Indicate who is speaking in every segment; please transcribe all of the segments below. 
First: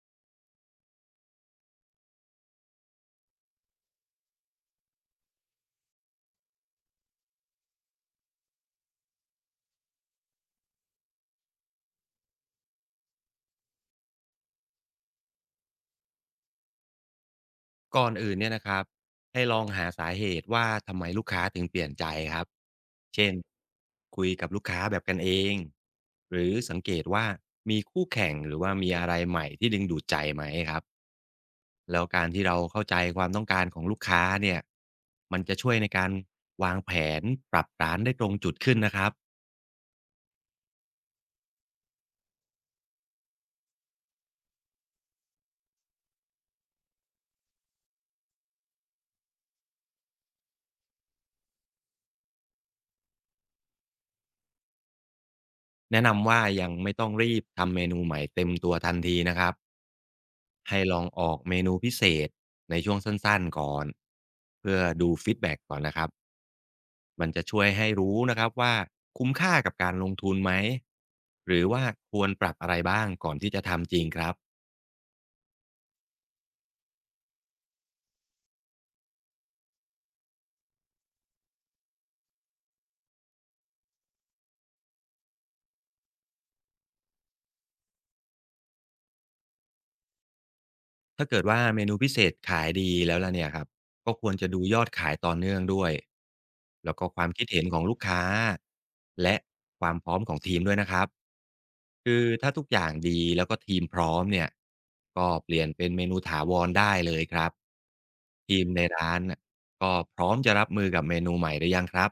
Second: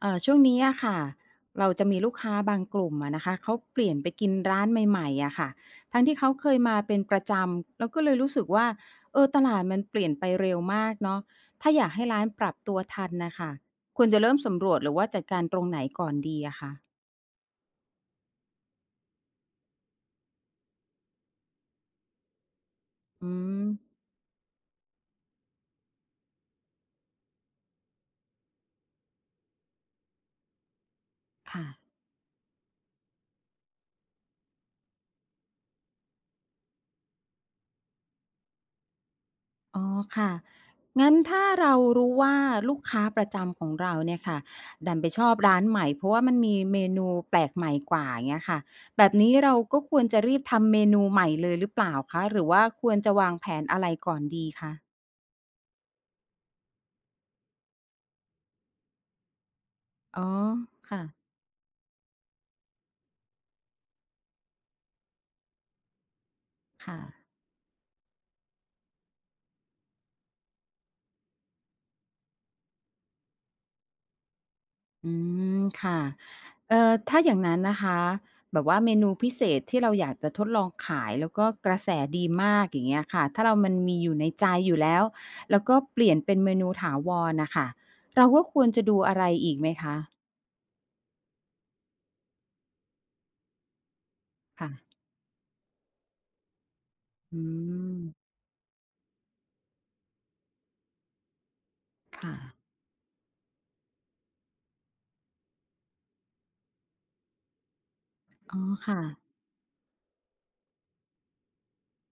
Speaker 1: ช่วงนี้อะค่ะเราจะมีลูกค้าบางกลุ่มอะนะคะเขาเปลี่ยนไปกินร้านใหม่ๆอะค่ะทั้งที่เขาเคยมาเป็นประจำแล้วก็เลยรู้สึกว่าเออตลาดมันเปลี่ยนไปเร็วมากเนาะถ้าอยากให้ร้านปรับตัวทันนะคะควรจะเริ่มสำรวจหรือว่าจัดการตรงไหนก่อนดีอะคะ
Speaker 2: ก่อนอื่นเนี่ยนะครับให้ลองหาสาเหตุว่าทำไมลูกค้าถึงเปลี่ยนใจครับเช่
Speaker 1: อื
Speaker 2: น
Speaker 1: ม
Speaker 2: คุยกับลูกค้าแบบกันเองหรือสังเกตว่ามีคู่แข่งหรือว่ามีอะไรใหม่ที่ดึงดูดใจไหมครับ
Speaker 1: ค่ะ
Speaker 2: แล้วการที่เราเข้าใจความต้องการของลูกค้าเนี่ยมันจะช่วยในการวางแผนปรับร้านได้ตรงจุดขึ้นนะครับ
Speaker 1: อ๋อค่ะงั้นถ้าเรารู้ว่าลูกค้าประจำของเราเนี่ยค่ะดันไปชอบร้านใหม่เพราะว่ามันมีเมนูแปลกใหม่กว่าอย่างเงี้ยค่ะแบบนี้เราก็ควรจะรีบทำเมนูใหม่เลยหรือเปล่าคะหรือว่าควรจะวางแผนอะไรก่อนดีคะ
Speaker 2: แนะนำว่ายังไม่ต้องรีบทำเมนูใหม่เต็มตัวทันทีนะครับ
Speaker 1: อ๋อ
Speaker 2: ให้ล
Speaker 1: ค่ะ
Speaker 2: องออกเมนูพิเศษในช่วงสั้นๆก่อนเพื่อดูฟีดแบ็กก่อนนะครับ
Speaker 1: ค่ะ
Speaker 2: มันจะช่วยให้รู้นะครับว่าคุ้มค่ากับการลงทุนไหมหรือว่าควรปรับอะไรบ้างก่อนที่จะทำจริงครับ
Speaker 1: อืมค่ะถ้าอย่างนั้นนะคะแบบว่าเมนูพิเศษที่เราอยากจะทดลองขายแล้วก็กระแสดีมากอย่างเงี้ยค่ะถ้าเรามันมีอยู่ในใจอยู่แล้วแล้วก็เปลี่ยนเป็นเมนูถาวรน่ะค่ะเราก็ควรจะดูอะไรอีกไหมคะ
Speaker 2: ถ้าเกิดว่าเมนูพิเศษขายดีแล้วล่ะเนี่ยครับก็ควรจะดู
Speaker 1: ค่ะ
Speaker 2: ยอดขายต่อเนื่องด้วยแล้วก็ความ
Speaker 1: อื
Speaker 2: คิดเห็นของลู
Speaker 1: ม
Speaker 2: กค้าและความพร้อมของทีมด้วยนะครับคือ
Speaker 1: ค่ะ
Speaker 2: ถ้าทุกอย่างดีแล้วก็ทีมพร้อมเนี่ยก็เปลี่ยนเป็นเมนูถาวรได้เลยครับ
Speaker 1: อ๋
Speaker 2: ที
Speaker 1: อ
Speaker 2: มใน
Speaker 1: ค่ะ
Speaker 2: ร้านน่ะก็พร้อมจะรับมือกับเมนูใหม่หรือยังครับ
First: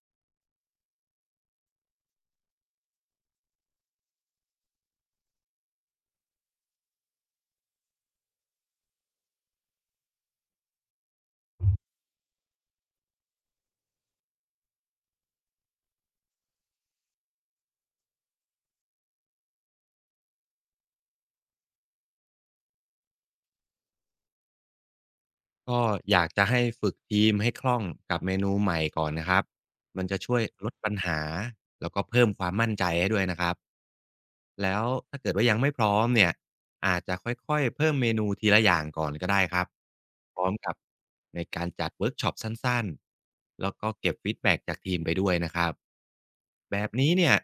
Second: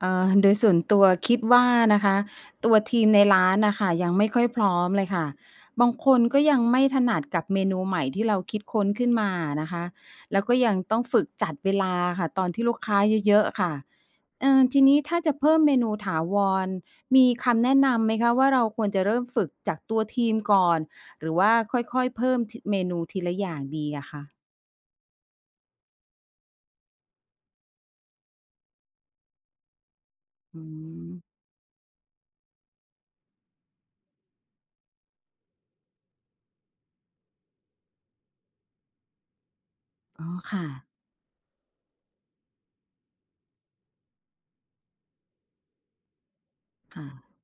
Speaker 1: โดยส่วนตัวคิดว่านะคะตัวทีมในร้านน่ะค่ะยังไม่ค่อยพร้อมเลยค่ะบางคนก็ยังไม่ถนัดกับเมนูใหม่ที่เราคิดค้นขึ้นมาอะนะคะแล้วก็ยังต้องฝึกจัดเวลาค่ะตอนที่ลูกค้าเยอะๆค่ะทีนี้ถ้าจะเพิ่มเมนูถาวรมีคำแนะนำไหมคะว่าเราควรจะเริ่มฝึกจากตัวทีมก่อนหรือว่าค่อยๆเพิ่มทเมนูทีละอย่างดีอะค่ะ
Speaker 2: ก็อยากจะให้ฝึกทีมให้คล่องกับเมนูใหม่ก่อนนะครับมันจะช่วย
Speaker 1: อื
Speaker 2: ลดปัญ
Speaker 1: ม
Speaker 2: หาแล้วก็เพิ่มความมั่นใจให้ด้วยนะครับแล้วถ้าเกิดว่ายังไม่พร้อมเนี่ยอาจจะค่อยๆเพิ่มเมนูทีละอย่างก่อนก็ได้ครับ
Speaker 1: อ๋อ
Speaker 2: พร้อม
Speaker 1: ค่ะ
Speaker 2: กับในการจัดเวิร์กช็อปสั้นๆแล้วก็เก็บฟีดแบ็กจากทีมไปด้วยนะครับแบบ
Speaker 1: ค่ะ
Speaker 2: นี้เนี่ย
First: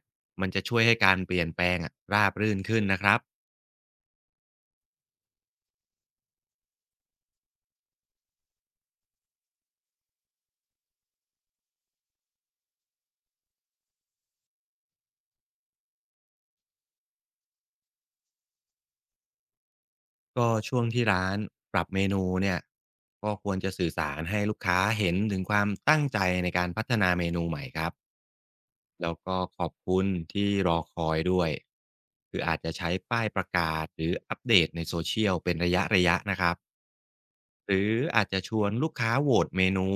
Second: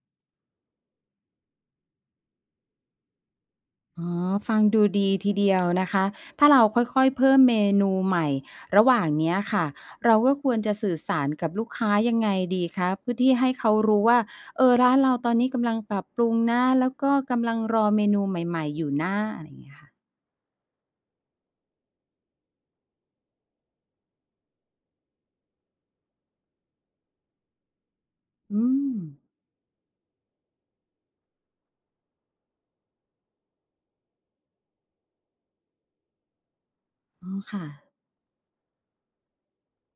Speaker 2: มันจะช่วยให้การเปลี่ยนแปลงอะราบรื่นขึ้นนะครับ
Speaker 1: อ๋อฟังดูดีทีเดียวนะคะ ถ้าเราค่อยๆเพิ่มเมนูใหม่ระหว่างเนี้ยค่ะ เราก็ควรจะสื่อสารกับลูกค้ายังไงดีคะเพื่อที่ให้เขารู้ว่า เออร้านเราตอนนี้กำลังปรับปรุงนะ แล้วก็กำลังรอเมนูใหม่ๆอยู่หนะอะไรอย่างเงี้ยค่ะ
Speaker 2: ก็ช่วงที่ร้านปรับเมนูเนี่ยก็ควรจะสื่อสารให้ลูกค้าเห็นถึงความตั้งใจในการพัฒนาเมนูใหม่ครับ
Speaker 1: อืม
Speaker 2: แล้วก็ขอบคุณที่รอคอยด้วยคืออาจจะใช้ป้ายประกาศหรืออัปเดตในโซเชียลเป็นระยะระยะนะครับ
Speaker 1: อ๋อค่ะ
Speaker 2: หรืออาจจะชวนลูกค้าโหวตเมนู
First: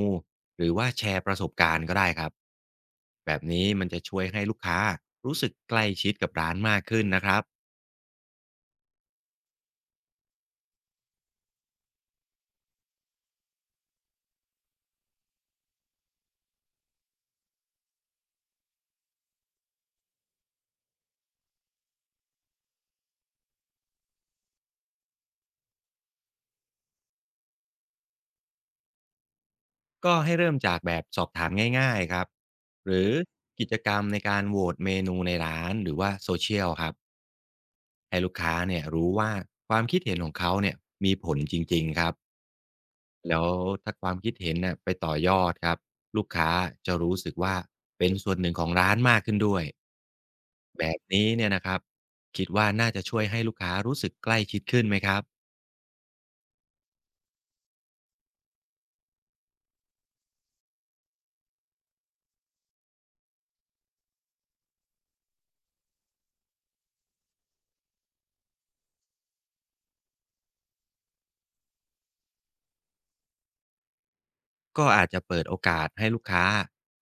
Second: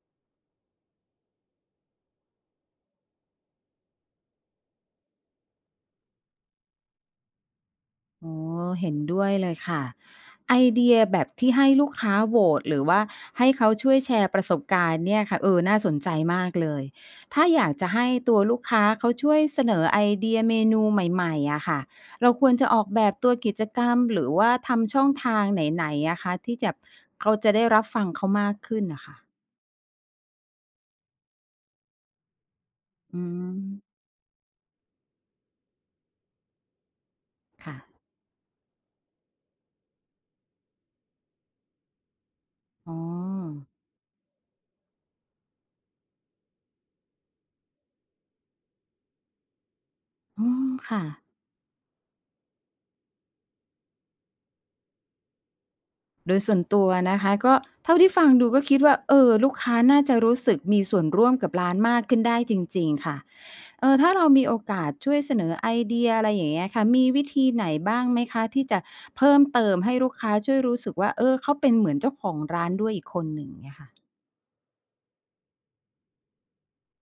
Speaker 2: หรือว่าแชร์ประสบการณ์ก็ได้ครับแบบนี้มันจะช่วยให้ลูกค้ารู้สึกใกล้ชิดกับร้านมากขึ้นนะครับ
Speaker 1: โอ้อเห็นด้วยเลยค่ะไอเดียแบบที่ให้ลูกค้าโหวตหรือว่าให้เขาช่วยแชร์ประสบการณ์เนี่ยค่ะเออน่าสนใจมากเลยถ้าอยากจะให้ตัวลูกค้าเขาช่วยเสนอไอเดียเมนูใหม่ๆอะค่ะเราควรจะออกแบบตัวกิจกรรมหรือว่าทำช่องทางไหนๆอะคะที่จะเขาจะได้รับฟังเขามากขึ้นนะคะ
Speaker 2: ก็ให้เริ่มจากแบบสอบถามง่ายๆครับหรือ
Speaker 1: อืม
Speaker 2: กิจกรรมในการโหวตเมนูในร้านหรือว่าโซเชียลครับ
Speaker 1: ค่ะ
Speaker 2: ให้ลูกค้าเนี่ยรู้ว่าความคิดเห็นของเขาเนี่ยมีผลจริงๆครับ
Speaker 1: อ๋
Speaker 2: แล้ว
Speaker 1: อ
Speaker 2: ถ้าความคิดเห็นน่ะไปต่อยอดครับลูกค้าจะรู้สึกว่าเป็นส่วนหนึ่งของร้านมากขึ้นด้วย
Speaker 1: อ๋อ
Speaker 2: แบบ
Speaker 1: ค่ะ
Speaker 2: นี้เนี่ยนะครับคิดว่าน่าจะช่วยให้ลูกค้ารู้สึกใกล้ชิดขึ้นไหมครับ
Speaker 1: โดยส่วนตัวนะคะก็เท่าที่ฟังดูก็คิดว่าเออลูกค้าน่าจะรู้สึกมีส่วนร่วมกับร้านมากขึ้นได้จริงๆค่ะเออถ้าเรามีโอกาสช่วยเสนอไอเดียอะไรอย่างเงี้ยค่ะมีวิธีไหนบ้างไหมคะที่จะเพิ่มเติมให้ลูกค้าช่วยรู้สึกว่าเออเขาเป็นเหมือนเจ้าของร้านด้วยอีกคนหนึ่งเงี้ยค่ะ
Speaker 2: ก็อาจจะเปิดโอกาสให้ลูกค้า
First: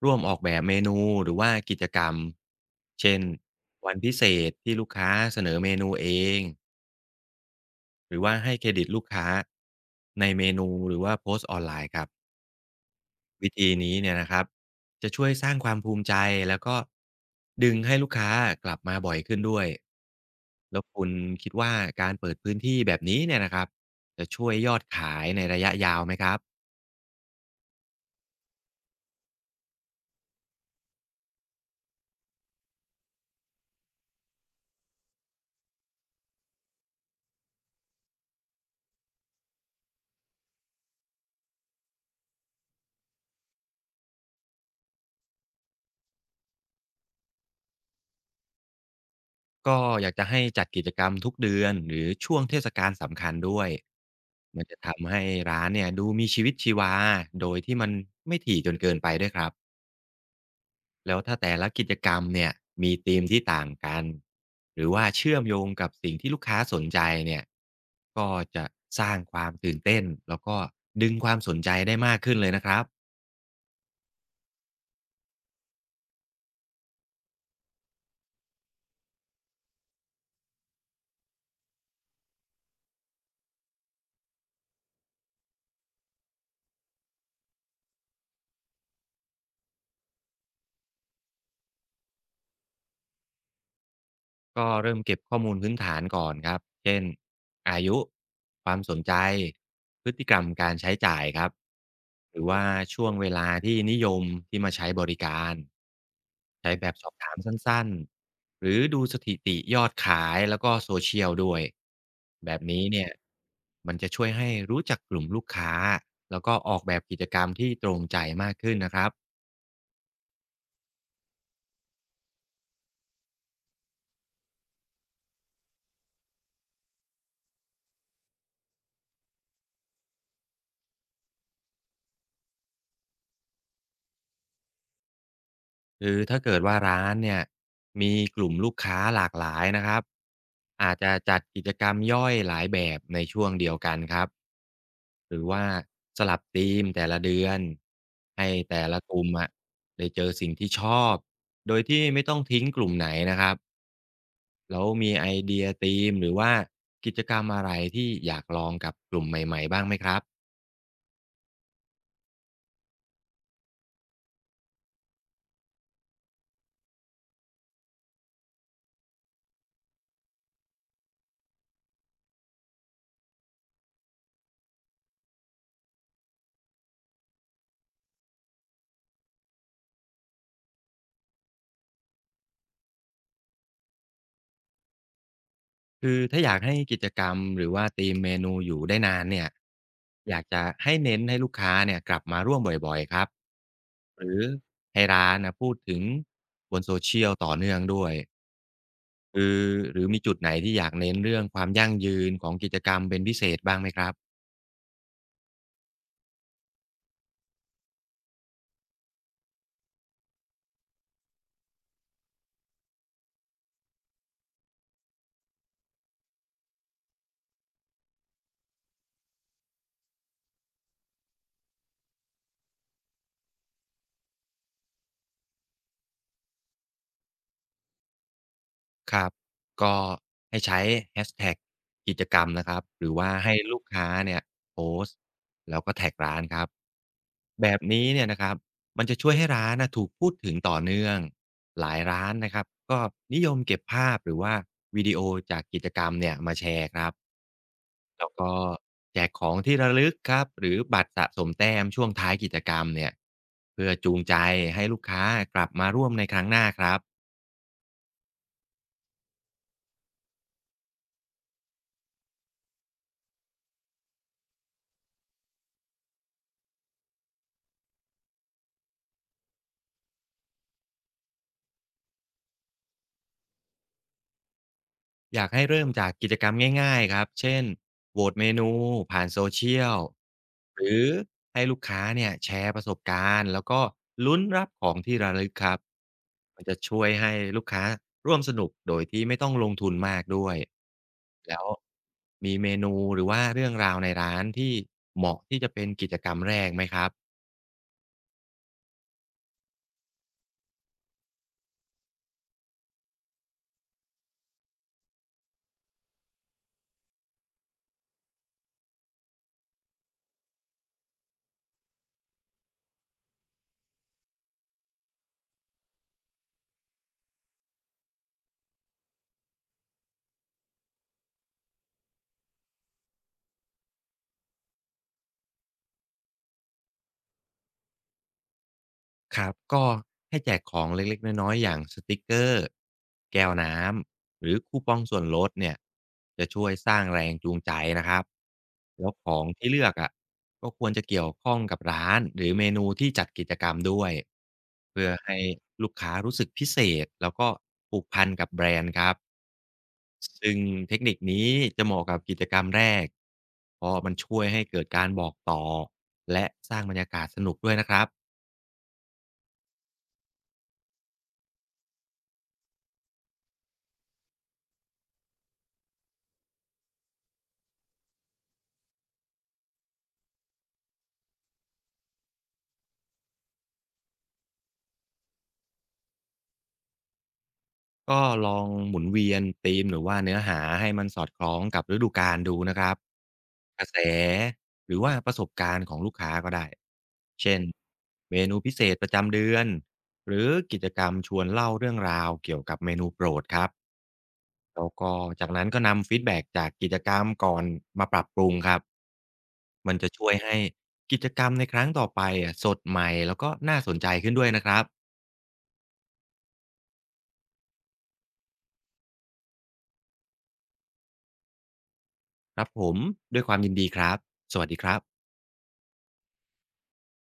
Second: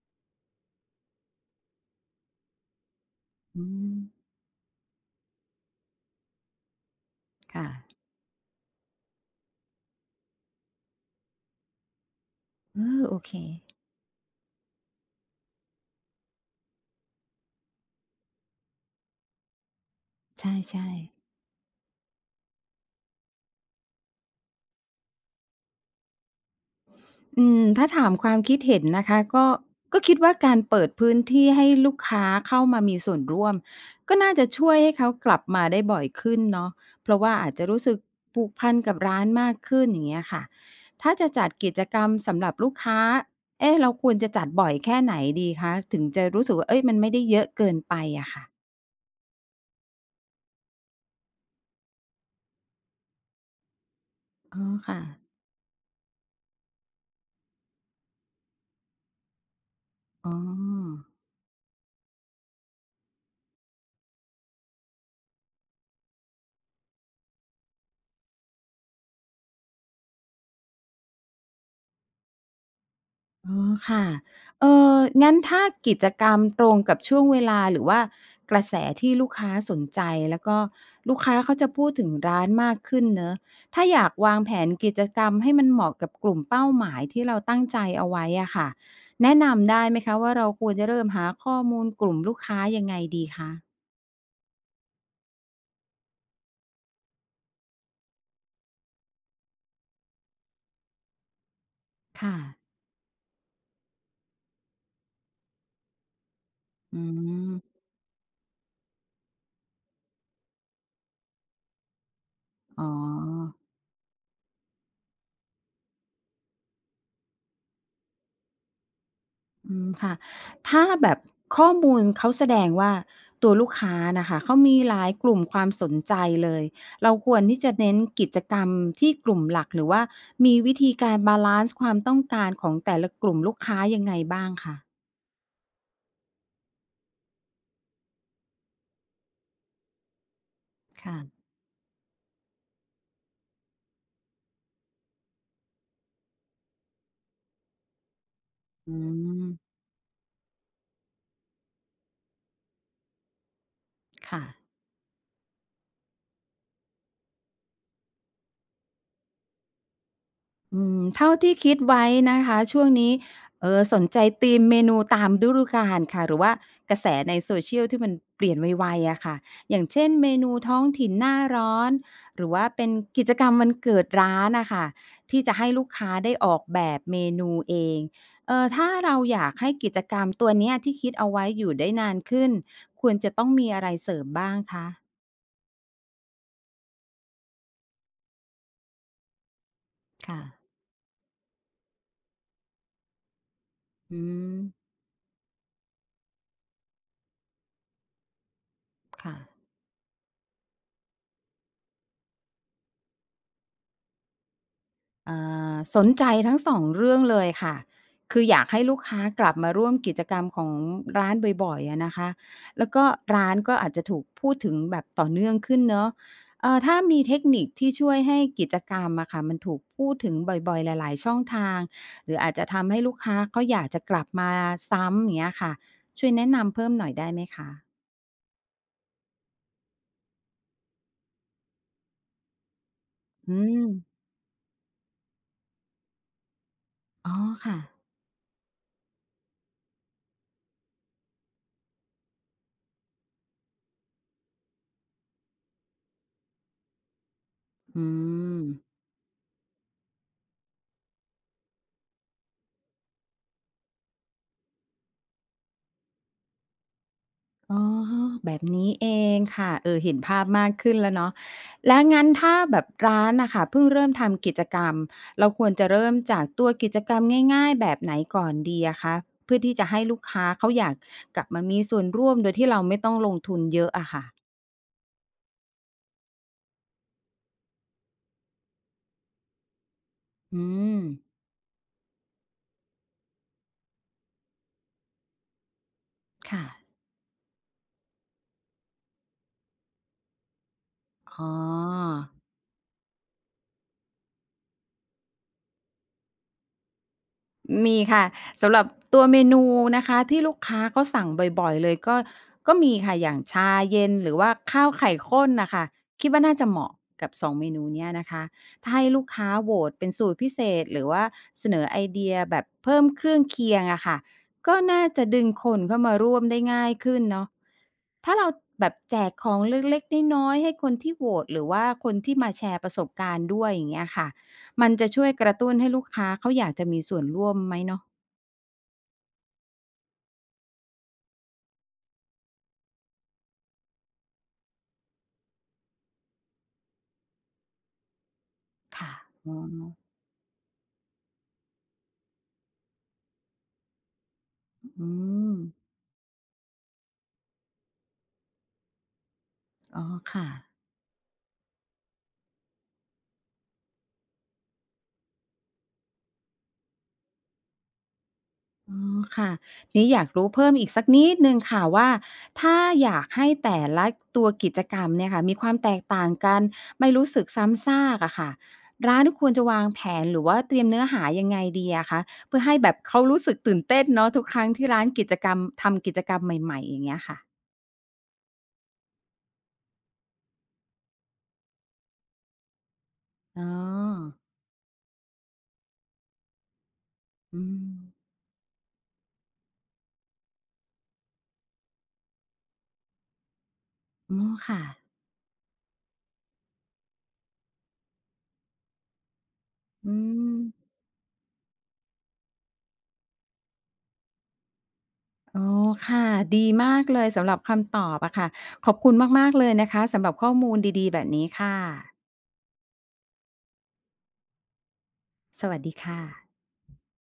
Speaker 2: ร่วมออกแบบเมนูหรือว่ากิจกรรมเช่น
Speaker 1: อื
Speaker 2: วั
Speaker 1: ม
Speaker 2: นพิเศษที่ลูกค้าเสนอเมนูเอง
Speaker 1: ค่ะ
Speaker 2: หรือว่าให้เครดิตลูกค้าในเมนูหรือว่าโพสต์ออนไลน์ครับ
Speaker 1: เออโอเค
Speaker 2: วิธีนี้เนี่ยนะครับจะช่วยสร้างความภูมิใจแล้วก็ดึงให้ลูกค้ากลับมาบ่อยขึ้นด้วย
Speaker 1: ใ
Speaker 2: แล้ว
Speaker 1: ช่
Speaker 2: คุณ
Speaker 1: ๆ
Speaker 2: คิดว่าการเปิดพื้นที่แบบนี้เนี่ยนะครับจะช่วยยอดขายในระยะยาวไหมครับ
Speaker 1: อืมถ้าถามความคิดเห็นนะคะก็คิดว่าการเปิดพื้นที่ให้ลูกค้าเข้ามามีส่วนร่วมก็น่าจะช่วยให้เขากลับมาได้บ่อยขึ้นเนาะเพราะว่าอาจจะรู้สึกผูกพันกับร้านมากขึ้นอย่างเงี้ยค่ะถ้าจะจัดกิจกรรมสำหรับลูกค้าเอ๊ะเราควรจะจัดบ่อยแค่ไหนดีคะถึงจะรู้สึกว่าเอ๊ยมันไม่ได้เยอะเกินไปอะค่ะ
Speaker 2: ก็อยากจะให้จัดกิจกรรมทุกเดือนหรือช่วงเทศกาลสำคัญด้วย
Speaker 1: อ๋
Speaker 2: มั
Speaker 1: อ
Speaker 2: นจะ
Speaker 1: ค่ะ
Speaker 2: ทำให้ร้านเนี่ยดูมีชีวิตชีวาโดยที่มันไม่ถี่จนเกินไปด้วยครับ
Speaker 1: อ๋อ
Speaker 2: แล้วถ้าแต่ละกิจกรรมเนี่ยมีธีมที่ต่างกันหรือว่าเชื่อมโยงกับสิ่งที่ลูกค้าสนใจเนี่ยก็จะสร้างความตื่นเต้นแล้วก็ดึงความสนใจได้มากขึ้นเลยนะครับ
Speaker 1: อ๋อค่ะเอองั้นถ้ากิจกรรมตรงกับช่วงเวลาหรือว่ากระแสที่ลูกค้าสนใจแล้วก็ลูกค้าเขาจะพูดถึงร้านมากขึ้นเนอะ ถ้าอยากวางแผนกิจกรรมให้มันเหมาะกับกลุ่มเป้าหมายที่เราตั้งใจเอาไว้อะค่ะ แนะนำได้ไหมคะว่าเราควรจะเริ่มหาข้อมูลกลุ่มลูกค้ายังไงดีคะ
Speaker 2: ก็เริ่มเก็บข้อมูลพื้นฐานก่อนครับ เช่นอายุ ความสนใจ พฤติกรรมการใช้จ่ายครับ
Speaker 1: ค่ะ
Speaker 2: หรือว่าช่วงเวลาที่นิยมที่มาใช้บริการ ใช้แบบ
Speaker 1: อื
Speaker 2: สอบถามสั
Speaker 1: ม
Speaker 2: ้นๆ หรือดูสถิติยอดขายแล้วก็โซเชียลด้วย แบบนี้
Speaker 1: อ๋อ
Speaker 2: เนี่ย มันจะช่วยให้รู้จักกลุ่มลูกค้าแล้วก็ออกแบบกิจกรรมที่ตรงใจมากขึ้นนะครับ
Speaker 1: อืมค่ะถ้าแบบข้อมูลเขาแสดงว่าตัวลูกค้านะคะเขามีหลายกลุ่มความสนใจเลยเราควรที่จะเน้นกิจกรรมที่กลุ่มหลักหรือว่ามีวิธีการบาลานซ์ความต้องการของแต่ละกลุ่มลูกค้ายังไงบ้างคะ
Speaker 2: คือถ้าเกิดว่าร้านเนี่ยมีกลุ่มลูกค้าหลากหลายนะครับอาจจะ
Speaker 1: ค่ะ
Speaker 2: จัดกิจกรรมย่อยหลายแบบในช่วงเดียวกันครับหรือว่าสลับธีมแต่ละเดือนให้แต่
Speaker 1: อื
Speaker 2: ละกลุ่ม
Speaker 1: ม
Speaker 2: อะได้เจอสิ่งที่ชอบโดยที่ไม่ต้องทิ้งกลุ่มไหนนะครับ
Speaker 1: ค่ะ
Speaker 2: แล้วมีไอเดียธีมหรือว่ากิจกรรมอะไรที่อยากลองกับกลุ่มใหม่ๆบ้างไหมครับ
Speaker 1: อืมเท่าที่คิดไว้นะคะช่วงนี้สนใจธีมเมนูตามฤดูกาลค่ะหรือว่ากระแสใน Social ที่มันเปลี่ยนไวๆอะค่ะอย่างเช่นเมนูท้องถิ่นหน้าร้อนหรือว่าเป็นกิจกรรมวันเกิดร้านน่ะค่ะที่จะให้ลูกค้าได้ออกแบบเมนูเองถ้าเราอยากให้กิจกรรมตัวเนี้ยที่คิดเอาไว้อยู่ได้นานขึ้นควรจะต้องมีอะไรเสริมบ้างคะ
Speaker 2: คือถ้าอยากให้กิจกรรมหรือว่าธีมเมนูอยู่ได้นานเนี่ยอ
Speaker 1: ค่ะ
Speaker 2: ยากจะให้เน้นให้ลูกค้าเนี่ยกลับมาร่วมบ่อยๆครับ
Speaker 1: อื
Speaker 2: หรือ
Speaker 1: ม
Speaker 2: ให้ร้านนะพูดถึงบนโซเชียลต่อเนื่องด้วย
Speaker 1: ค่ะ
Speaker 2: คือหรือมีจุดไหนที่อยากเน้นเรื่องความยั่งยืนของกิจกรรมเป็นพิเศษบ้างไหมครับ
Speaker 1: อ่าสนใจทั้งสองเรื่องเลยค่ะ คืออยากให้ลูกค้ากลับมาร่วมกิจกรรมของร้านบ่อยๆอะนะคะแล้วก็ร้านก็อาจจะถูกพูดถึงแบบต่อเนื่องขึ้นเนาะถ้ามีเทคนิคที่ช่วยให้กิจกรรมอะค่ะมันถูกพูดถึงบ่อยๆหลายๆช่องทางหรืออาจจะทำให้ลูกค้าเขาอยากจะกลับมาซ้ำอย่างเงี้ยค่ะช่วยแนะนำเพิ่มหน่อยได้ไหมคะ
Speaker 2: ครับก็ให้ใช้แฮชแท็กกิจกรรมนะครับหรือว่าให้
Speaker 1: อื
Speaker 2: ลูก
Speaker 1: ม
Speaker 2: ค้าเนี่ยโพสต์แล้วก็แท็กร้านครับ
Speaker 1: อ๋อ
Speaker 2: แบ
Speaker 1: ค่ะ
Speaker 2: บนี้เนี่ยนะครับมันจะช่วยให้ร้านนะถูกพูดถึงต่อเนื่องหลายร้านนะครับก็นิยมเก็บภาพหรือว่าวิดีโอจากกิจกรรมเนี่ยมาแชร์ครับ
Speaker 1: อื
Speaker 2: แล้วก็
Speaker 1: ม
Speaker 2: แจกของที่ระลึกครับหรือบัตรสะสมแต้มช่วงท้ายกิจกรรมเนี่ยเพื่อจูงใจให้ลูกค้ากลับมาร่วมในครั้งหน้าครับ
Speaker 1: อ๋อแบบนี้เองค่ะเออเห็นภาพมากขึ้นแล้วเนาะแล้วงั้นถ้าแบบร้านน่ะค่ะเพิ่งเริ่มทำกิจกรรมเราควรจะเริ่มจากตัวกิจกรรมง่ายๆแบบไหนก่อนดีอะคะเพื่อที่จะให้ลูกค้าเขาอยากกลับมามีส่วนร่วมโดยที่เราไม่ต้องลงทุนเยอะอะค่ะ
Speaker 2: อยากให้เริ่มจากกิจกรรมง่ายๆครับ เช่นโหวตเมนูผ่านโซเชียล
Speaker 1: อื
Speaker 2: หรื
Speaker 1: ม
Speaker 2: อให้ลูกค้าเนี่ยแชร์ประสบการณ์แล้วก็ลุ้นรับของที่ระลึกครับมัน
Speaker 1: ค่ะ
Speaker 2: จะช่วยให้ลูกค้าร่วมสนุกโดยที่ไม่ต้องลงทุนมากด้วย
Speaker 1: อ๋อ
Speaker 2: แล้วมีเมนูหรือว่าเรื่องราวในร้านที่เหมาะที่จะเป็นกิจกรรมแรกไหมครับ
Speaker 1: มีค่ะสำหรับตัวเมนูนะคะที่ลูกค้าเขาสั่งบ่อยๆเลยก็มีค่ะอย่างชาเย็นหรือว่าข้าวไข่ข้นน่ะค่ะคิดว่าน่าจะเหมาะกับ2เมนูเนี้ยนะคะถ้าให้ลูกค้าโหวตเป็นสูตรพิเศษหรือว่าเสนอไอเดียแบบเพิ่มเครื่องเคียงอะค่ะก็น่าจะดึงคนเข้ามาร่วมได้ง่ายขึ้นเนาะถ้าเราแบบแจกของเล็กๆน้อยๆให้คนที่โหวตหรือว่าคนที่มาแชร์ประสบการณ์ด้วยอย่างเงี้ยค่ะ มันจะช่วยกระตุ้นให้ลูกค้าเขาอยากจะมีส่วนร่วมไหมเนาะ
Speaker 2: ครับก็ให้แจกของเล็กๆน้อยๆอย่างสติกเกอร์แก้วน้ำหรือคูปองส่วนลดเนี่ยจะช่วยสร้างแรงจูงใจนะครับแล้ว
Speaker 1: ค่ะ
Speaker 2: ของ
Speaker 1: อ๋อ
Speaker 2: ที่เลือกอะะก็ควรจะเกี่ยวข้องกับร้านหรือเมนูที่จัดกิจกรรมด้วยเพื่
Speaker 1: อื
Speaker 2: อให้
Speaker 1: ม
Speaker 2: ลูกค้ารู้สึกพิเศษแล้วก็ผูกพันกับแบรนด์ครับ
Speaker 1: อ๋อค่ะ
Speaker 2: ซึ่งเทคนิคนี้จะเหมาะกับกิจกรรมแรกเพราะมันช่วยให้เกิดการบอกต่อและสร้างบรรยากาศสนุกด้วยนะครับ
Speaker 1: อ๋อค่ะนี้อยากรู้เพิ่มอีกสักนิดหนึ่งค่ะว่าถ้าอยากให้แต่ละตัวกิจกรรมเนี่ยค่ะมีความแตกต่างกันไม่รู้สึกซ้ำซากอะค่ะร้านควรจะวางแผนหรือว่าเตรียมเนื้อหายังไงดีอะคะเพื่อให้แบบเขารู้สึกตื่นเต้นเนาะทุกครั้งที่ร้านกิจกรรมทำกิจกรรมใหม่ๆอย่างเงี้ยค่ะ
Speaker 2: ก็ลองหมุนเวียนธีมหรือว่าเนื้อหาให้มันสอดคล้องกับฤดูกาลดูนะครับ
Speaker 1: อ๋อ
Speaker 2: กระแสหรือว่าประสบการณ์ของลูกค้าก็ได้เช่
Speaker 1: อื
Speaker 2: น
Speaker 1: ม
Speaker 2: เมนูพิเศษประจำเดือนหรือกิจกรรมชวนเล่าเรื่องราวเกี่ยวกับเมนูโปรดครับ
Speaker 1: อ๋อค่ะ
Speaker 2: แล้วก็จากนั้นก็นำฟีดแบ็กจากกิจกรรมก่อนมาปรับปรุงครับมันจะ
Speaker 1: อื
Speaker 2: ช่วย
Speaker 1: ม
Speaker 2: ให้กิจกรรมในครั้งต่อไปอะสดใหม่แล้วก็น่าสนใจขึ้นด้วยนะครับ
Speaker 1: อ๋อค่ะดีมากเลยสำหรับคำตอบอะค่ะขอบคุณมากๆเลยนะคะสำหรับข้อมูลดีๆแบบนี้ค่ะ
Speaker 2: ครับผมด้วยความยินดีครับสวัสดีครับ
Speaker 1: สวัสดีค่ะ